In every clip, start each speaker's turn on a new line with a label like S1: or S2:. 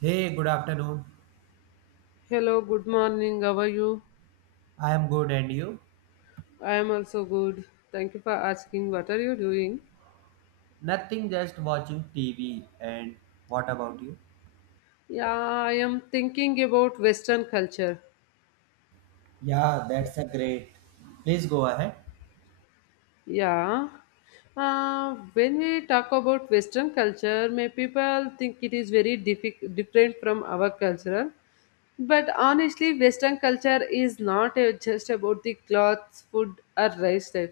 S1: Hey, good afternoon.
S2: Hello, good morning. How are you?
S1: I am good, and you?
S2: I am also good. Thank you for asking. What are you doing?
S1: Nothing, just watching TV. And what about you?
S2: Yeah, I am thinking about Western culture.
S1: Yeah, that's a great. Please go ahead.
S2: Yeah. When we talk about Western culture, may people think it is very different from our culture. But honestly, Western culture is not just about the clothes, food, or lifestyle.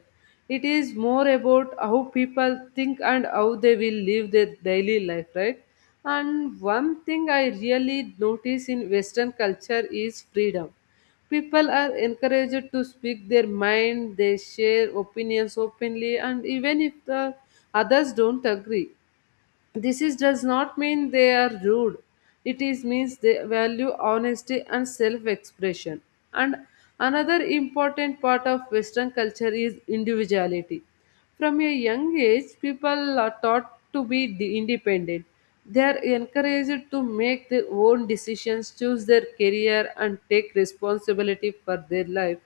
S2: It is more about how people think and how they will live their daily life, right? And one thing I really notice in Western culture is freedom. People are encouraged to speak their mind, they share opinions openly, and even if the others don't agree, does not mean they are rude. It is means they value honesty and self-expression. And another important part of Western culture is individuality. From a young age, people are taught to be independent. They are encouraged to make their own decisions, choose their career, and take responsibility for their life.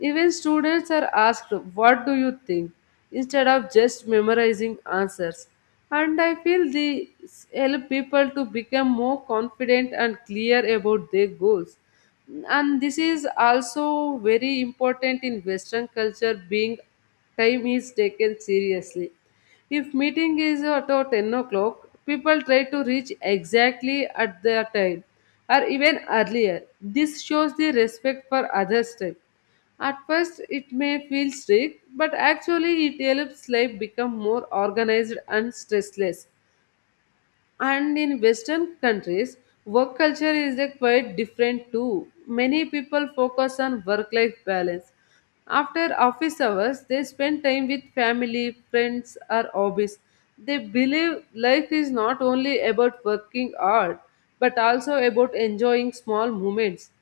S2: Even students are asked, "What do you think?" instead of just memorizing answers. And I feel this help people to become more confident and clear about their goals. And this is also very important in Western culture, being time is taken seriously. If meeting is at 10 o'clock, people try to reach exactly at their time or even earlier. This shows the respect for others' time. At first, it may feel strict, but actually, it helps life become more organized and stressless. And in Western countries, work culture is a quite different too. Many people focus on work life balance. After office hours, they spend time with family, friends, or hobbies. They believe life is not only about working hard, but also about enjoying small moments.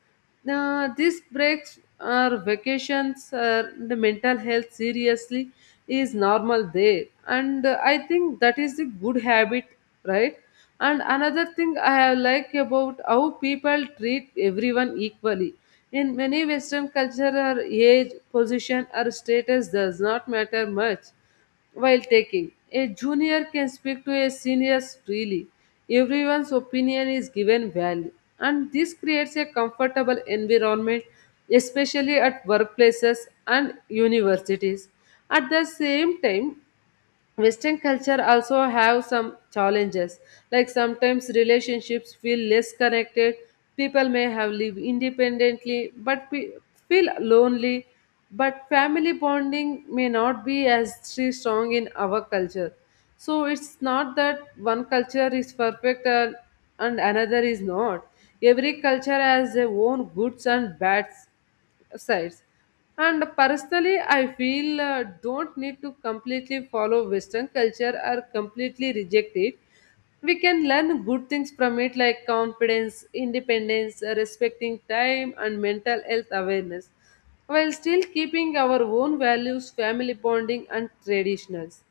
S2: Now, these breaks or vacations or the mental health seriously is normal there. And I think that is the good habit, right? And another thing I have like about how people treat everyone equally. In many Western culture, or age, position, or status does not matter much while taking. A junior can speak to a senior freely. Everyone's opinion is given value, and this creates a comfortable environment, especially at workplaces and universities. At the same time, Western culture also have some challenges, like sometimes relationships feel less connected. People may have lived independently but feel lonely. But family bonding may not be as three strong in our culture. So it's not that one culture is perfect and another is not. Every culture has their own goods and bads sides. And personally, I feel don't need to completely follow Western culture or completely reject it. We can learn good things from it, like confidence, independence, respecting time, and mental health awareness, while still keeping our own values, family bonding, and traditionals.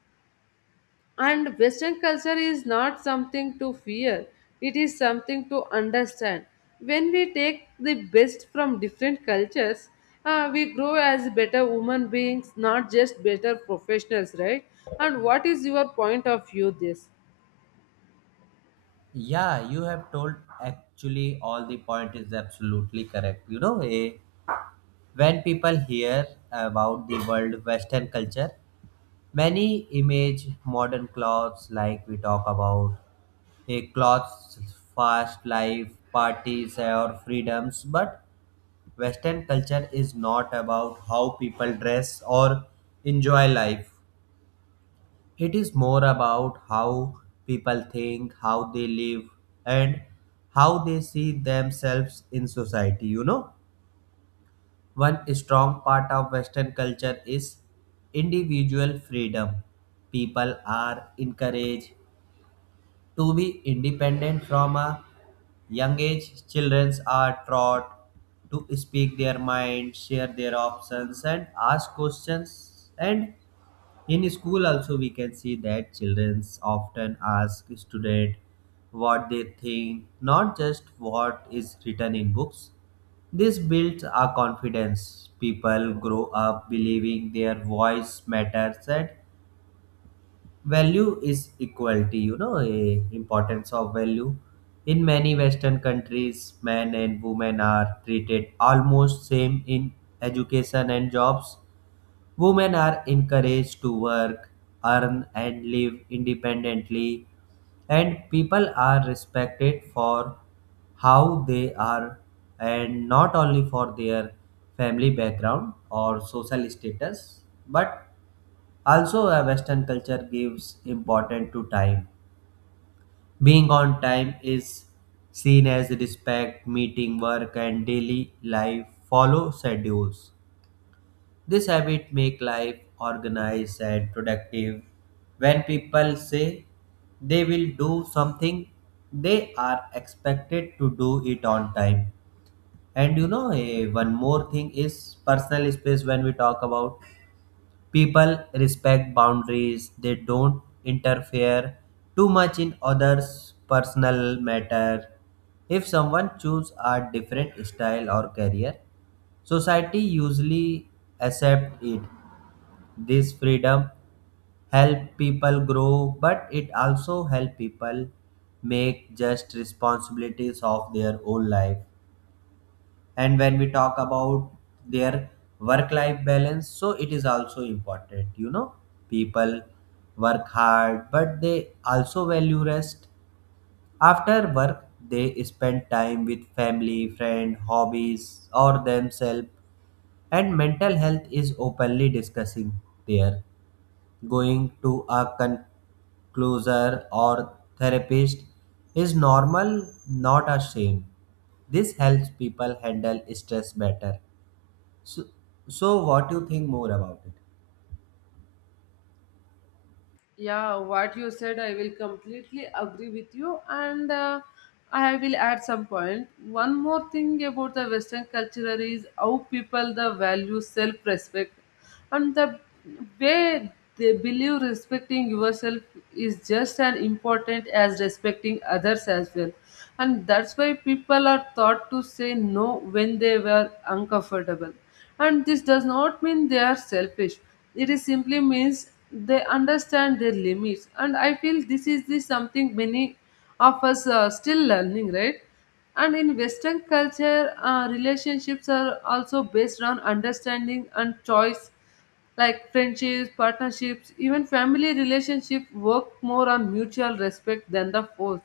S2: And Western culture is not something to fear, it is something to understand. When we take the best from different cultures, we grow as better human beings, not just better professionals, right? And what is your point of view this?
S1: Yeah, you have told actually all the point is absolutely correct. You know, when people hear about the world Western culture, many image modern clothes like we talk about a clothes fast life parties or freedoms, but Western culture is not about how people dress or enjoy life. It is more about how people think, how they live, and how they see themselves in society. You know, one strong part of Western culture is individual freedom. People are encouraged to be independent from a young age, children are taught to speak their mind, share their options, and ask questions. And in school, also, we can see that children often ask student what they think, not just what is written in books. This builds our confidence. People grow up believing their voice matters and value is equality. You know, a importance of value in many western countries, men and women are treated almost same in education and jobs. Women are encouraged to work, earn, and live independently, and people are respected for how they are, and not only for their family background or social status. But also, a Western culture gives importance to time. Being on time is seen as respect, meeting work, and daily life follow schedules. This habit make life organized and productive. When people say they will do something, they are expected to do it on time. And you know, one more thing is personal space when we talk about. People respect boundaries, they don't interfere too much in others' personal matter. If someone chooses a different style or career, society usually accepts it. This freedom help people grow, but it also help people make just responsibilities of their own life. And when we talk about their work life balance, so it is also important. You know, people work hard, but they also value rest. After work, they spend time with family, friend, hobbies, or themselves, and mental health is openly discussing there. Going to a conclusion or therapist is normal, not a shame. This helps people handle stress better. So, so what do you think more about it?
S2: Yeah, what you said, I will completely agree with you, and I will add some point. One more thing about the Western culture is how people the value self-respect, and the way they believe respecting yourself is just as important as respecting others as well, and that's why people are taught to say no when they were uncomfortable and this does not mean they are selfish. It is simply means they understand their limits. And I feel this is the something many of us are still learning, right? And in Western culture, relationships are also based on understanding and choice like friendships, partnerships, even family relationships work more on mutual respect than the force.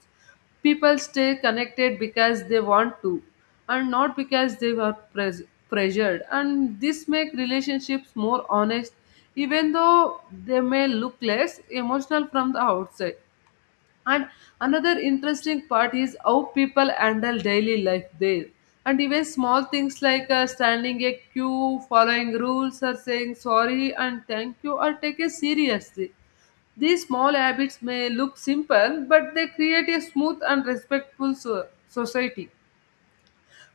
S2: People stay connected because they want to and not because they were pressured and this make relationships more honest even though they may look less emotional from the outside and another interesting part is how people handle daily life there. And even small things like standing a queue, following rules, or saying sorry and thank you are taken seriously. These small habits may look simple, but they create a smooth and respectful society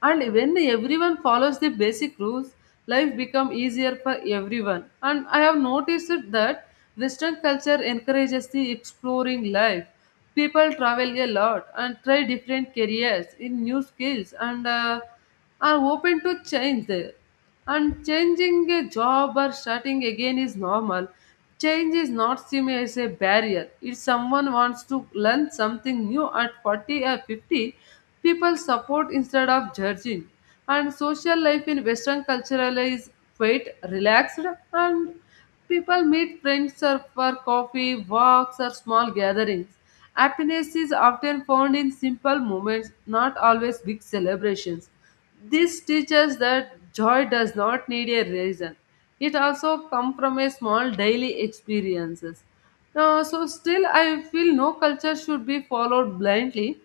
S2: and when everyone follows the basic rules life becomes easier for everyone, and I have noticed that Western culture encourages the exploring life. People travel a lot and try different careers in new skills and are open to change there and changing a job or starting again is normal. Change is not seen as a barrier. If someone wants to learn something new at 40 or 50, people support instead of judging. And social life in Western culture is quite relaxed, and people meet friends or for coffee, walks, or small gatherings. Happiness is often found in simple moments, not always big celebrations. This teaches that joy does not need a reason. It also comes from a small daily experiences. Now, so still I feel no culture should be followed blindly.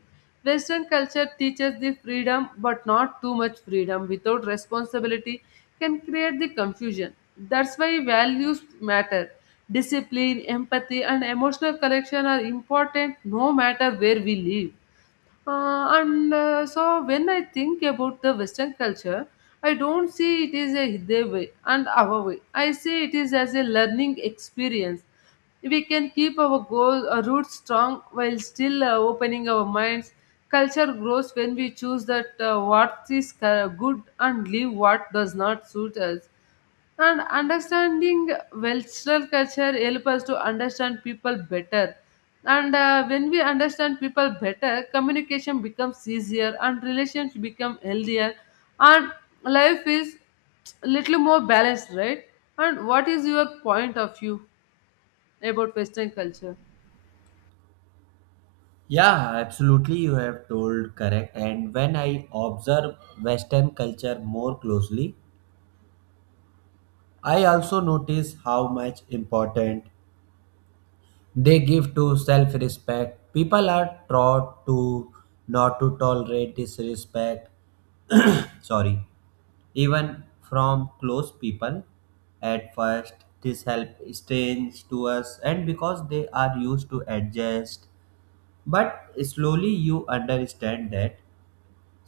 S2: Western culture teaches the freedom, but not too much freedom without responsibility can create the confusion. That's why values matter. Discipline, empathy, and emotional connection are important no matter where we live. And so when I think about the Western culture, I don't see it as a their way and our way. I see it is as a learning experience. We can keep our goal roots strong while still opening our minds. Culture grows when we choose that what is good and leave what does not suit us. And understanding Western culture help us to understand people better. And when we understand people better, communication becomes easier and relations become healthier and life is little more balanced, right? And what is your point of view about Western culture?
S1: Yeah, absolutely. You have told correct. And when I observe Western culture more closely, I also notice how much important they give to self-respect. People are taught to not to tolerate disrespect. Sorry, even from close people. At first, this help strange to us, and because they are used to adjust. But slowly you understand that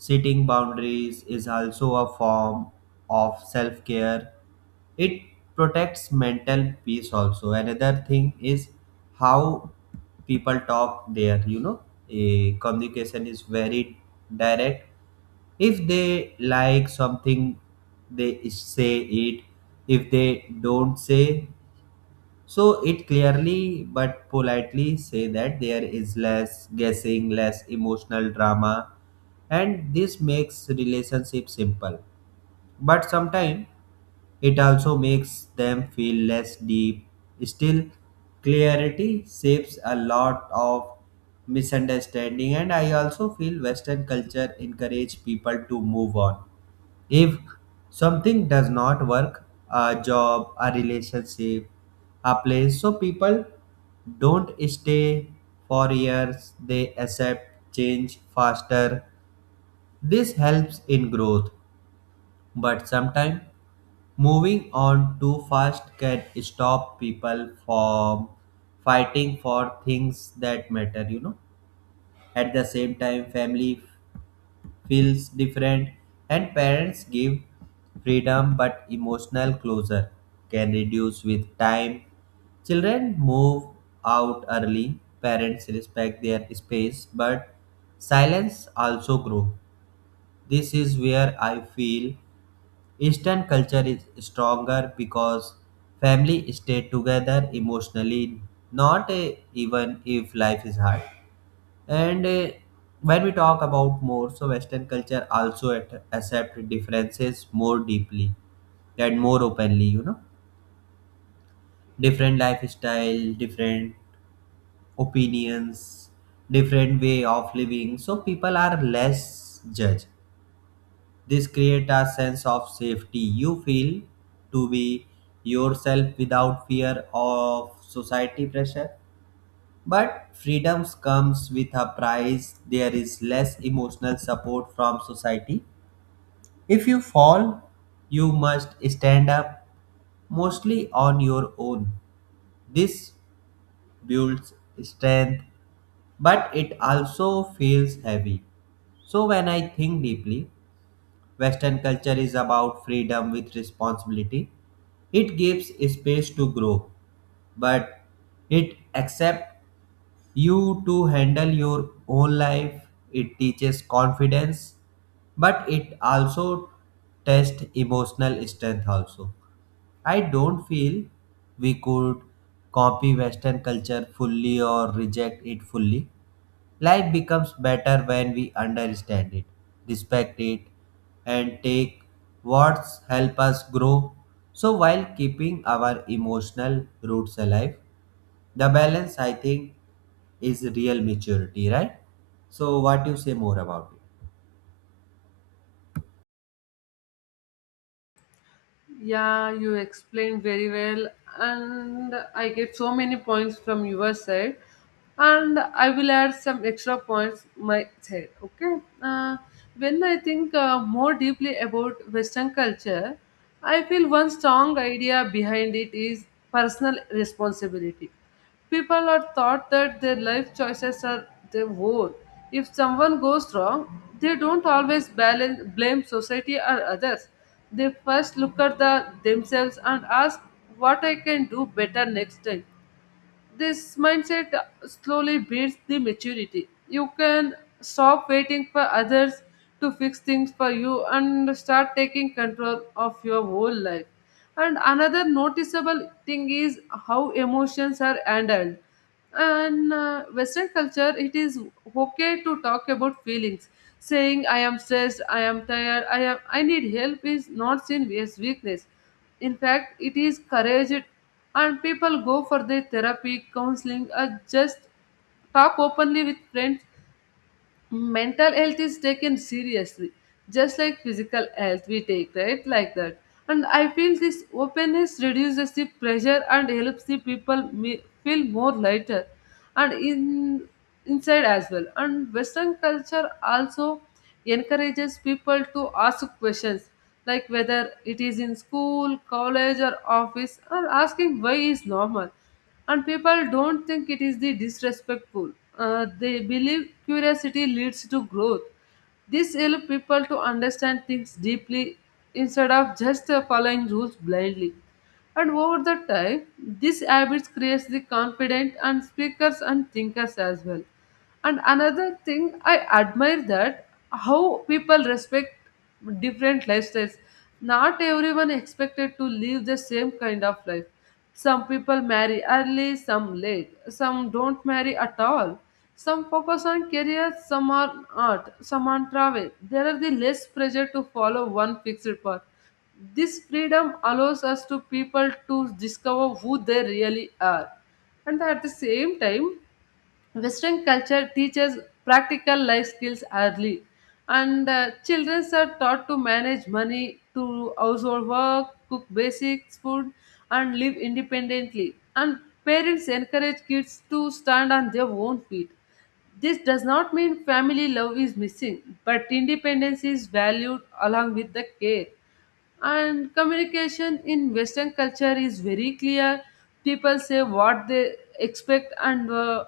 S1: setting boundaries is also a form of self care. It protects mental peace also. Another thing is how people talk there, you know, a communication is very direct. If they like something, they say it. If they don't say, so it clearly but politely say that. There is less guessing, less emotional drama, and this makes relationship simple. But sometimes it also makes them feel less deep. Still, clarity saves a lot of misunderstanding, and I also feel Western culture encourage people to move on if something does not work, a job, a relationship, a place, so people don't stay for years, they accept change faster. This helps in growth, but sometimes moving on too fast can stop people from fighting for things that matter. At the same time, family feels different, and parents give freedom but emotional closure can reduce with time. Children move out early, parents respect their space, but silence also grows. This is where I feel Eastern culture is stronger because family stay together emotionally, not even if life is hard. And when we talk about more, so Western culture also accept differences more deeply and more openly. You know, different lifestyle, different opinions, different way of living. So people are less judged. This create a sense of safety. You feel to be yourself without fear of society pressure. But freedoms comes with a price. There is less emotional support from society. If you fall, you must stand up, mostly on your own. This builds strength, but it also feels heavy. So, when I think deeply, Western culture is about freedom with responsibility. It gives space to grow, but it accepts you to handle your own life. It teaches confidence, but it also tests emotional strength also. I don't feel we could copy Western culture fully or reject it fully. Life becomes better when we understand it, respect it, and take what's help us grow. So while keeping our emotional roots alive, the balance I think is real maturity, right? So, what you say more about it?
S2: Yeah, you explained very well, and I get so many points from your side. And I will add some extra points my side. Okay. When I think more deeply about Western culture, I feel one strong idea behind it is personal responsibility. People are taught that their life choices are their own. If someone goes wrong, they don't always balance, blame society or others. They first look at themselves and ask what I can do better next time. This mindset slowly builds the maturity. You can stop waiting for others to fix things for you and start taking control of your whole life. And another noticeable thing is how emotions are handled. And Western culture, it is okay to talk about feelings. Saying I am stressed, I am tired, I need help is not seen as weakness. In fact, it is courage and people go for their therapy counseling or just talk openly with friends, mental health is taken seriously just like physical health we take right like that. And I feel this openness reduces the pressure and helps the people feel more lighter and in inside as well. And Western culture also encourages people to ask questions like whether it is in school college or office and asking why is normal and people don't think it is the disrespectful. They believe curiosity leads to growth, this helps people to understand things deeply instead of just following rules blindly and over the time this habit creates the confident and speakers and thinkers as well. And another thing I admire that how people respect different lifestyles. Not everyone expected to live the same kind of life. Some people marry early, some late, some don't marry at all. Some focus on career, some on art, some on travel. There are the less pressure to follow one fixed path. This freedom allows us to people to discover who they really are. And at the same time, Western culture teaches practical life skills early, and children are taught to manage money, to household work, cook basic food, and live independently. And parents encourage kids to stand on their own feet. This does not mean family love is missing, but independence is valued along with the care and communication in Western culture is very clear, people say what they expect and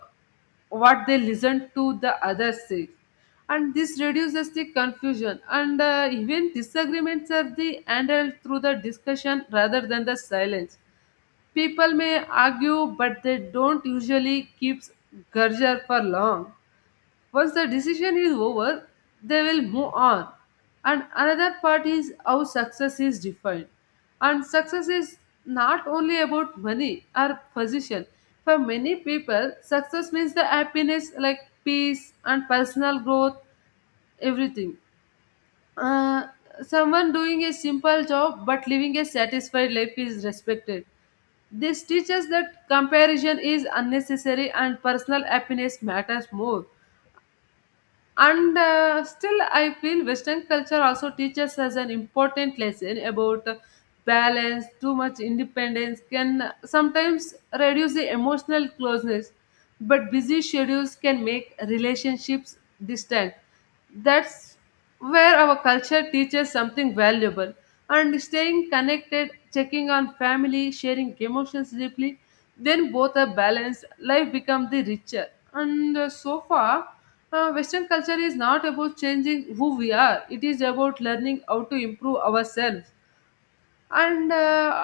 S2: what they listen to the other say and this reduces the confusion and even disagreements are the handled through the discussion rather than the silence. People may argue but they don't usually keep grudge for long. Once the decision is over, they will move on. And another part is how success is defined. And success is not only about money or position. For many people, success means the happiness like peace and personal growth, everything. Uh, someone doing a simple job but living a satisfied life is respected. This teaches that comparison is unnecessary and personal happiness matters more. And Still, I feel Western culture also teaches us an important lesson about balance. Too much independence can sometimes reduce the emotional closeness, but busy schedules can make relationships distant. That's where our culture teaches something valuable, and staying connected, checking on family, sharing emotions deeply, then both are balanced, life becomes the richer. And So far, Western culture is not about changing who we are, it is about learning how to improve ourselves. And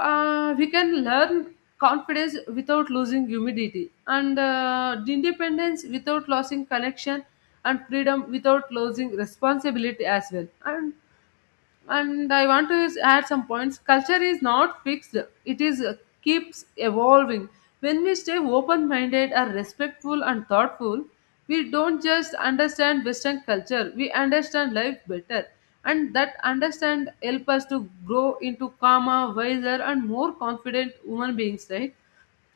S2: We can learn confidence without losing humidity, and independence without losing connection, and freedom without losing responsibility as well. And I want to add some points. Culture is not fixed, it is keeps evolving. When we stay open minded, are respectful and thoughtful, we don't just understand Western culture, we understand life better, and that understand help us to grow into calmer, wiser, and more confident human beings, right?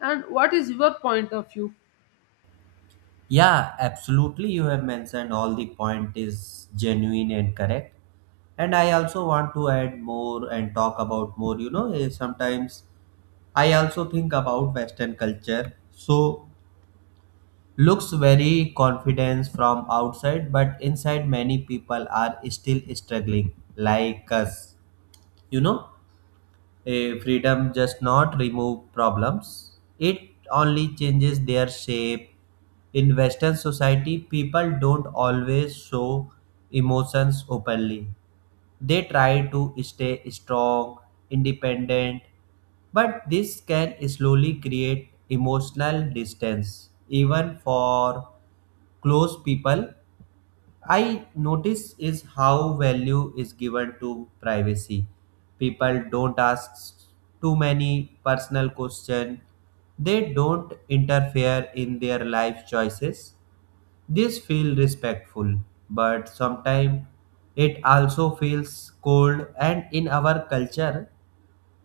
S2: And what is your point of view?
S1: Yeah, absolutely. You have mentioned all the point is genuine and correct. And I also want to add more and talk about more. You know, sometimes I also think about Western culture. So, looks very confidence from outside, but inside many people are still struggling like us. You know, a freedom does not remove problems. It only changes their shape. In Western society, people don't always show emotions openly. They try to stay strong, independent, but this can slowly create emotional distance even for close people. I notice is how value is given to privacy. People don't ask too many personal questions. They don't interfere in their life choices. This feels respectful, but sometimes it also feels cold. And in our culture,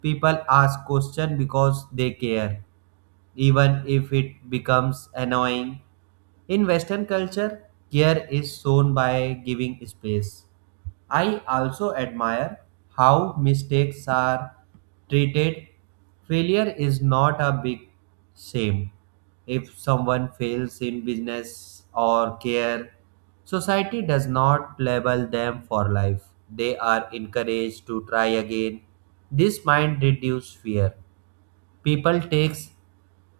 S1: people ask questions because they care, even if it becomes annoying. In Western culture, care is shown by giving space. I also admire how mistakes are treated. Failure is not a big shame. If someone fails in business or care, society does not label them for life. They are encouraged to try again. This mind reduces fear. People takes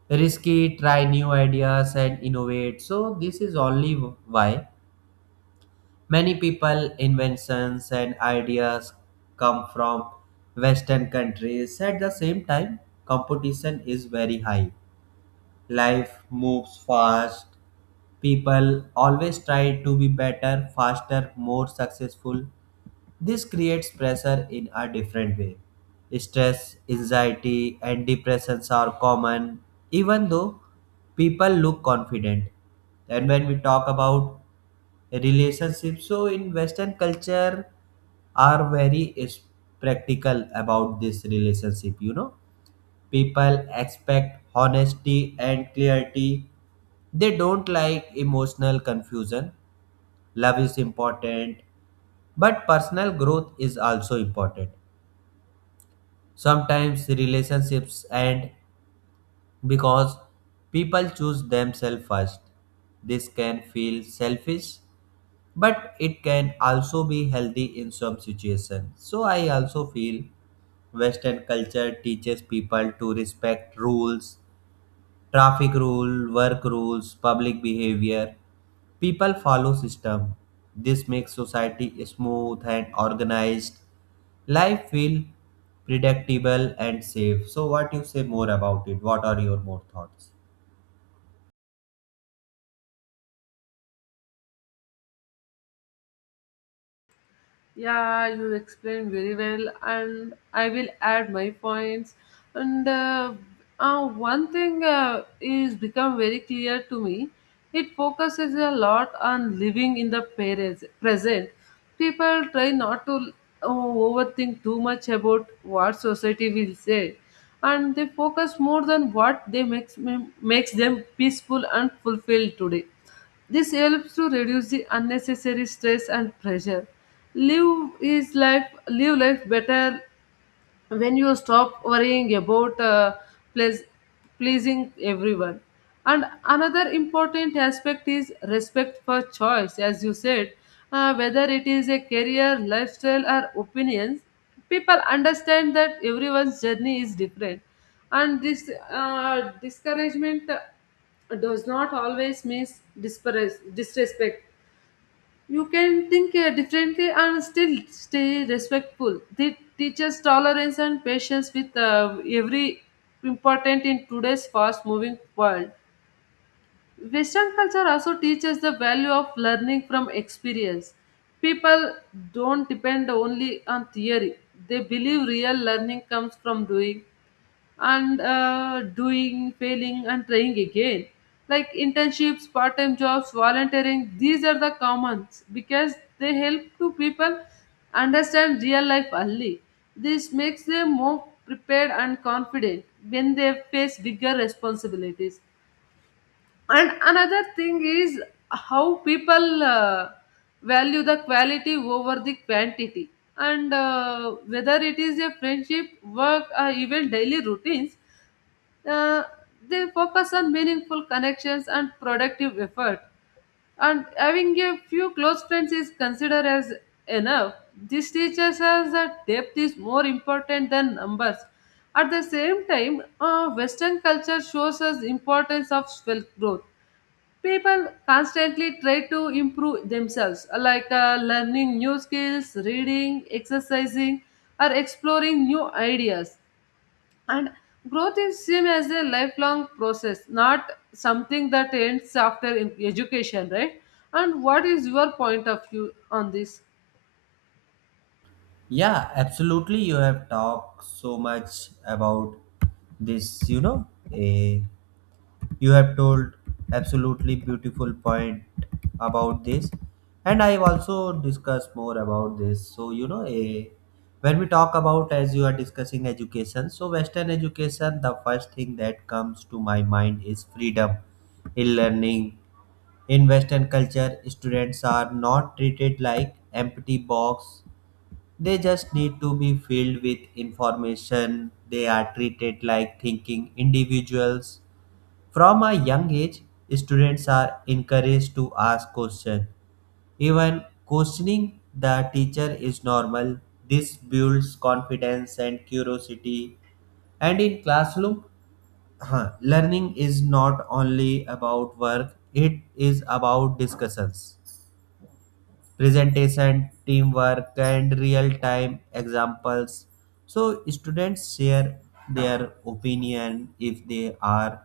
S1: risky, try new ideas, and innovate, so this is only why many people inventions and ideas come from western countries. At the same time, competition is very high. Life moves fast. People always try to be better, faster, more successful. This creates pressure in a different way. Stress, anxiety, and depressions are common, even though people look confident. And when we talk about relationships, so in Western culture, are very is practical about this relationship. You know, people expect honesty and clarity. They don't like emotional confusion. Love is important, but personal growth is also important. Sometimes relationships end because people choose themselves first. This can feel selfish, but it can also be healthy in some situations. So I also feel western culture teaches people to respect rules, traffic rule, work rules, public behavior. People follow system. This makes society smooth and organized. Life feel predictable and safe. So what you say more about it? What are your more thoughts?
S2: Yeah, you explained very well, and I will add my points. And One thing is become very clear to me. It focuses a lot on living in the present. People try not to overthink too much about what society will say, and they focus more on what they makes them peaceful and fulfilled today. This helps to reduce the unnecessary stress and pressure. Live is life live life better when you stop worrying about pleas- pleasing everyone. And another important aspect is respect for choice, as you said, whether it is a career, lifestyle, or opinions. People understand that everyone's journey is different, and this discouragement does not always mean disrespect. You can think differently and still stay respectful. They teach us tolerance and patience with every important in today's fast-moving world. Western culture also teaches the value of learning from experience. People don't depend only on theory. They believe real learning comes from doing, and doing, failing, and trying again. Like internships, part time jobs, volunteering, these are the commons because they help to people understand real life early. This makes them more prepared and confident when they face bigger responsibilities. And another thing is how people value the quality over the quantity. And whether it is a friendship, work, or even daily routines, uh, they focus on meaningful connections and productive effort. And having a few close friends is considered as enough. This teaches us that depth is more important than numbers. At the same time, Western culture shows us importance of self growth. People constantly try to improve themselves, like learning new skills, reading, exercising, or exploring new ideas, and growth is seen as a lifelong process, not something that ends after education, right? And what is your point of view on this?
S1: Yeah, absolutely. You have talked so much about this, you know, eh, you have told absolutely beautiful point about this. And I've also discussed more about this. So, you know, a when we talk about, as you are discussing education, so Western education, the first thing that comes to my mind is freedom in learning. In Western culture, students are not treated like empty box. They just need to be filled with information. They are treated like thinking individuals. From a young age, students are encouraged to ask questions. Even questioning the teacher is normal. This builds confidence and curiosity. And in classroom, huh, learning is not only about work, it is about discussions, presentation, teamwork, and real time examples. So, students share their opinion if they are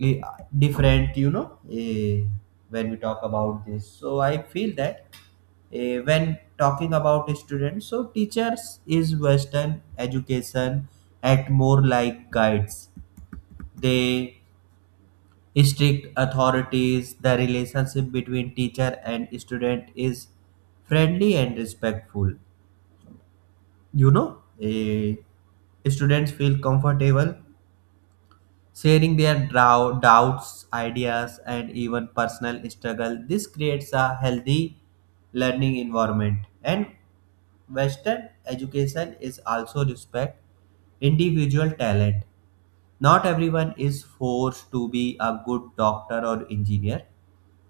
S1: eh, different. You know, when we talk about this. So, I feel that when talking about students, so teachers is Western education at more like guides. They strict authorities, the relationship between teacher and student is friendly and respectful. You know, students feel comfortable sharing their doubts, ideas, and even personal struggle. This creates a healthy learning environment. And Western education is also respect individual talent. Not everyone is forced to be a good doctor or engineer.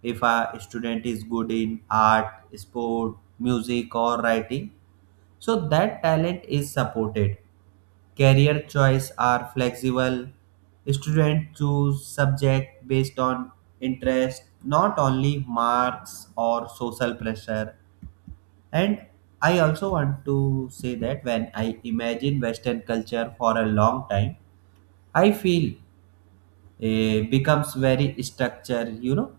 S1: If a student is good in art, sport, music, or writing, so that talent is supported. Career choice are flexible. Students choose subject based on interest, not only marks or social pressure. And I also want to say that when I imagine western culture for a long time, I feel becomes very structure. You know,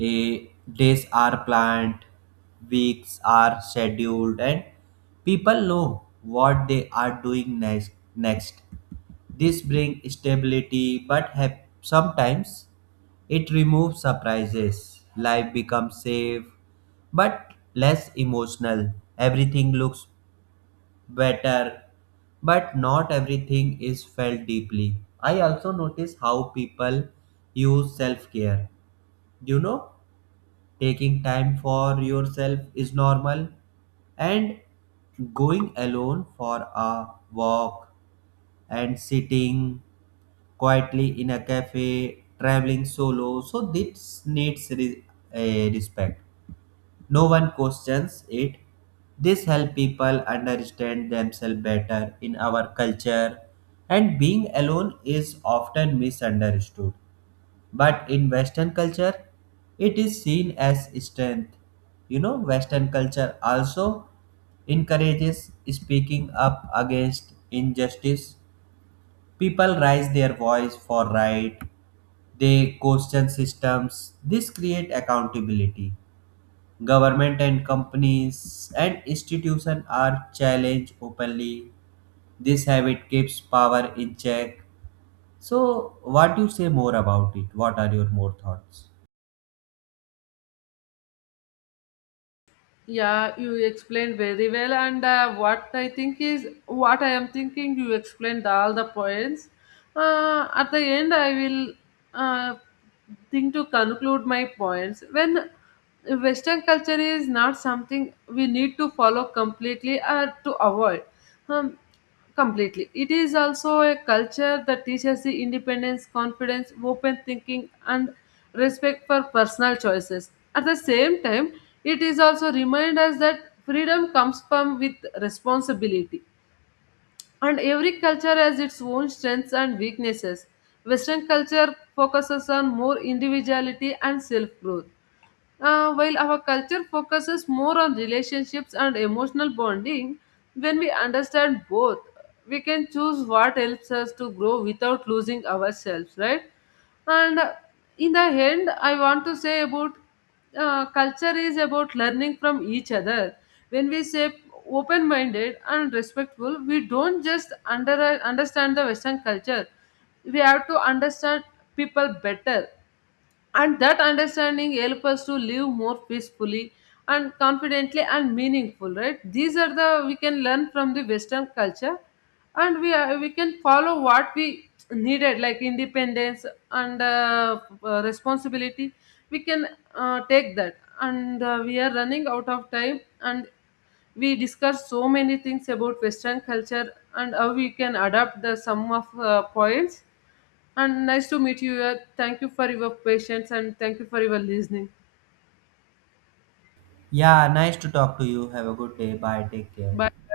S1: days are planned, weeks are scheduled, and people know what they are doing next. This brings stability, but sometimes it removes surprises. Life becomes safe but less emotional. Everything looks better, but not everything is felt deeply. I also notice how people use self care. You know, taking time for yourself is normal, and going alone for a walk and sitting quietly in a cafe, traveling solo. So, this needs a respect. No one questions it. This helps people understand themselves better. In our culture, and being alone is often misunderstood. But in Western culture, it is seen as strength. You know, Western culture also encourages speaking up against injustice. People raise their voice for right. They question systems. This create accountability. Government and companies and institutions are challenged openly. This habit keeps power in check. So, what you say more about it? What are your more thoughts?
S2: Yeah, you explained very well. And What I think is, what I am thinking, you explained all the points. At the end, I will uh, think to conclude my points. When Western culture is not something we need to follow completely or to avoid. Um, Completely. It is also a culture that teaches the independence, confidence, open thinking, and respect for personal choices. At the same time, it is also remind us that freedom comes from with responsibility. And every culture has its own strengths and weaknesses. Western culture focuses on more individuality and self growth, while our culture focuses more on relationships and emotional bonding. When we understand both, we can choose what helps us to grow without losing ourselves, right? And In the end, I want to say about culture is about learning from each other. When we say open minded and respectful, we don't just understand the Western culture, we have to understand people better, and that understanding help us to live more peacefully and confidently and meaningful, right? These are the we can learn from the Western culture, and we can follow what we needed, like independence, and responsibility. We can take that. And we are running out of time, and we discussed so many things about Western culture and how we can adapt the sum of points. And nice to meet you here. Thank you for your patience and thank you for your listening.
S1: Yeah, nice to talk to you. Have a good day. Bye. Take care.
S2: Bye.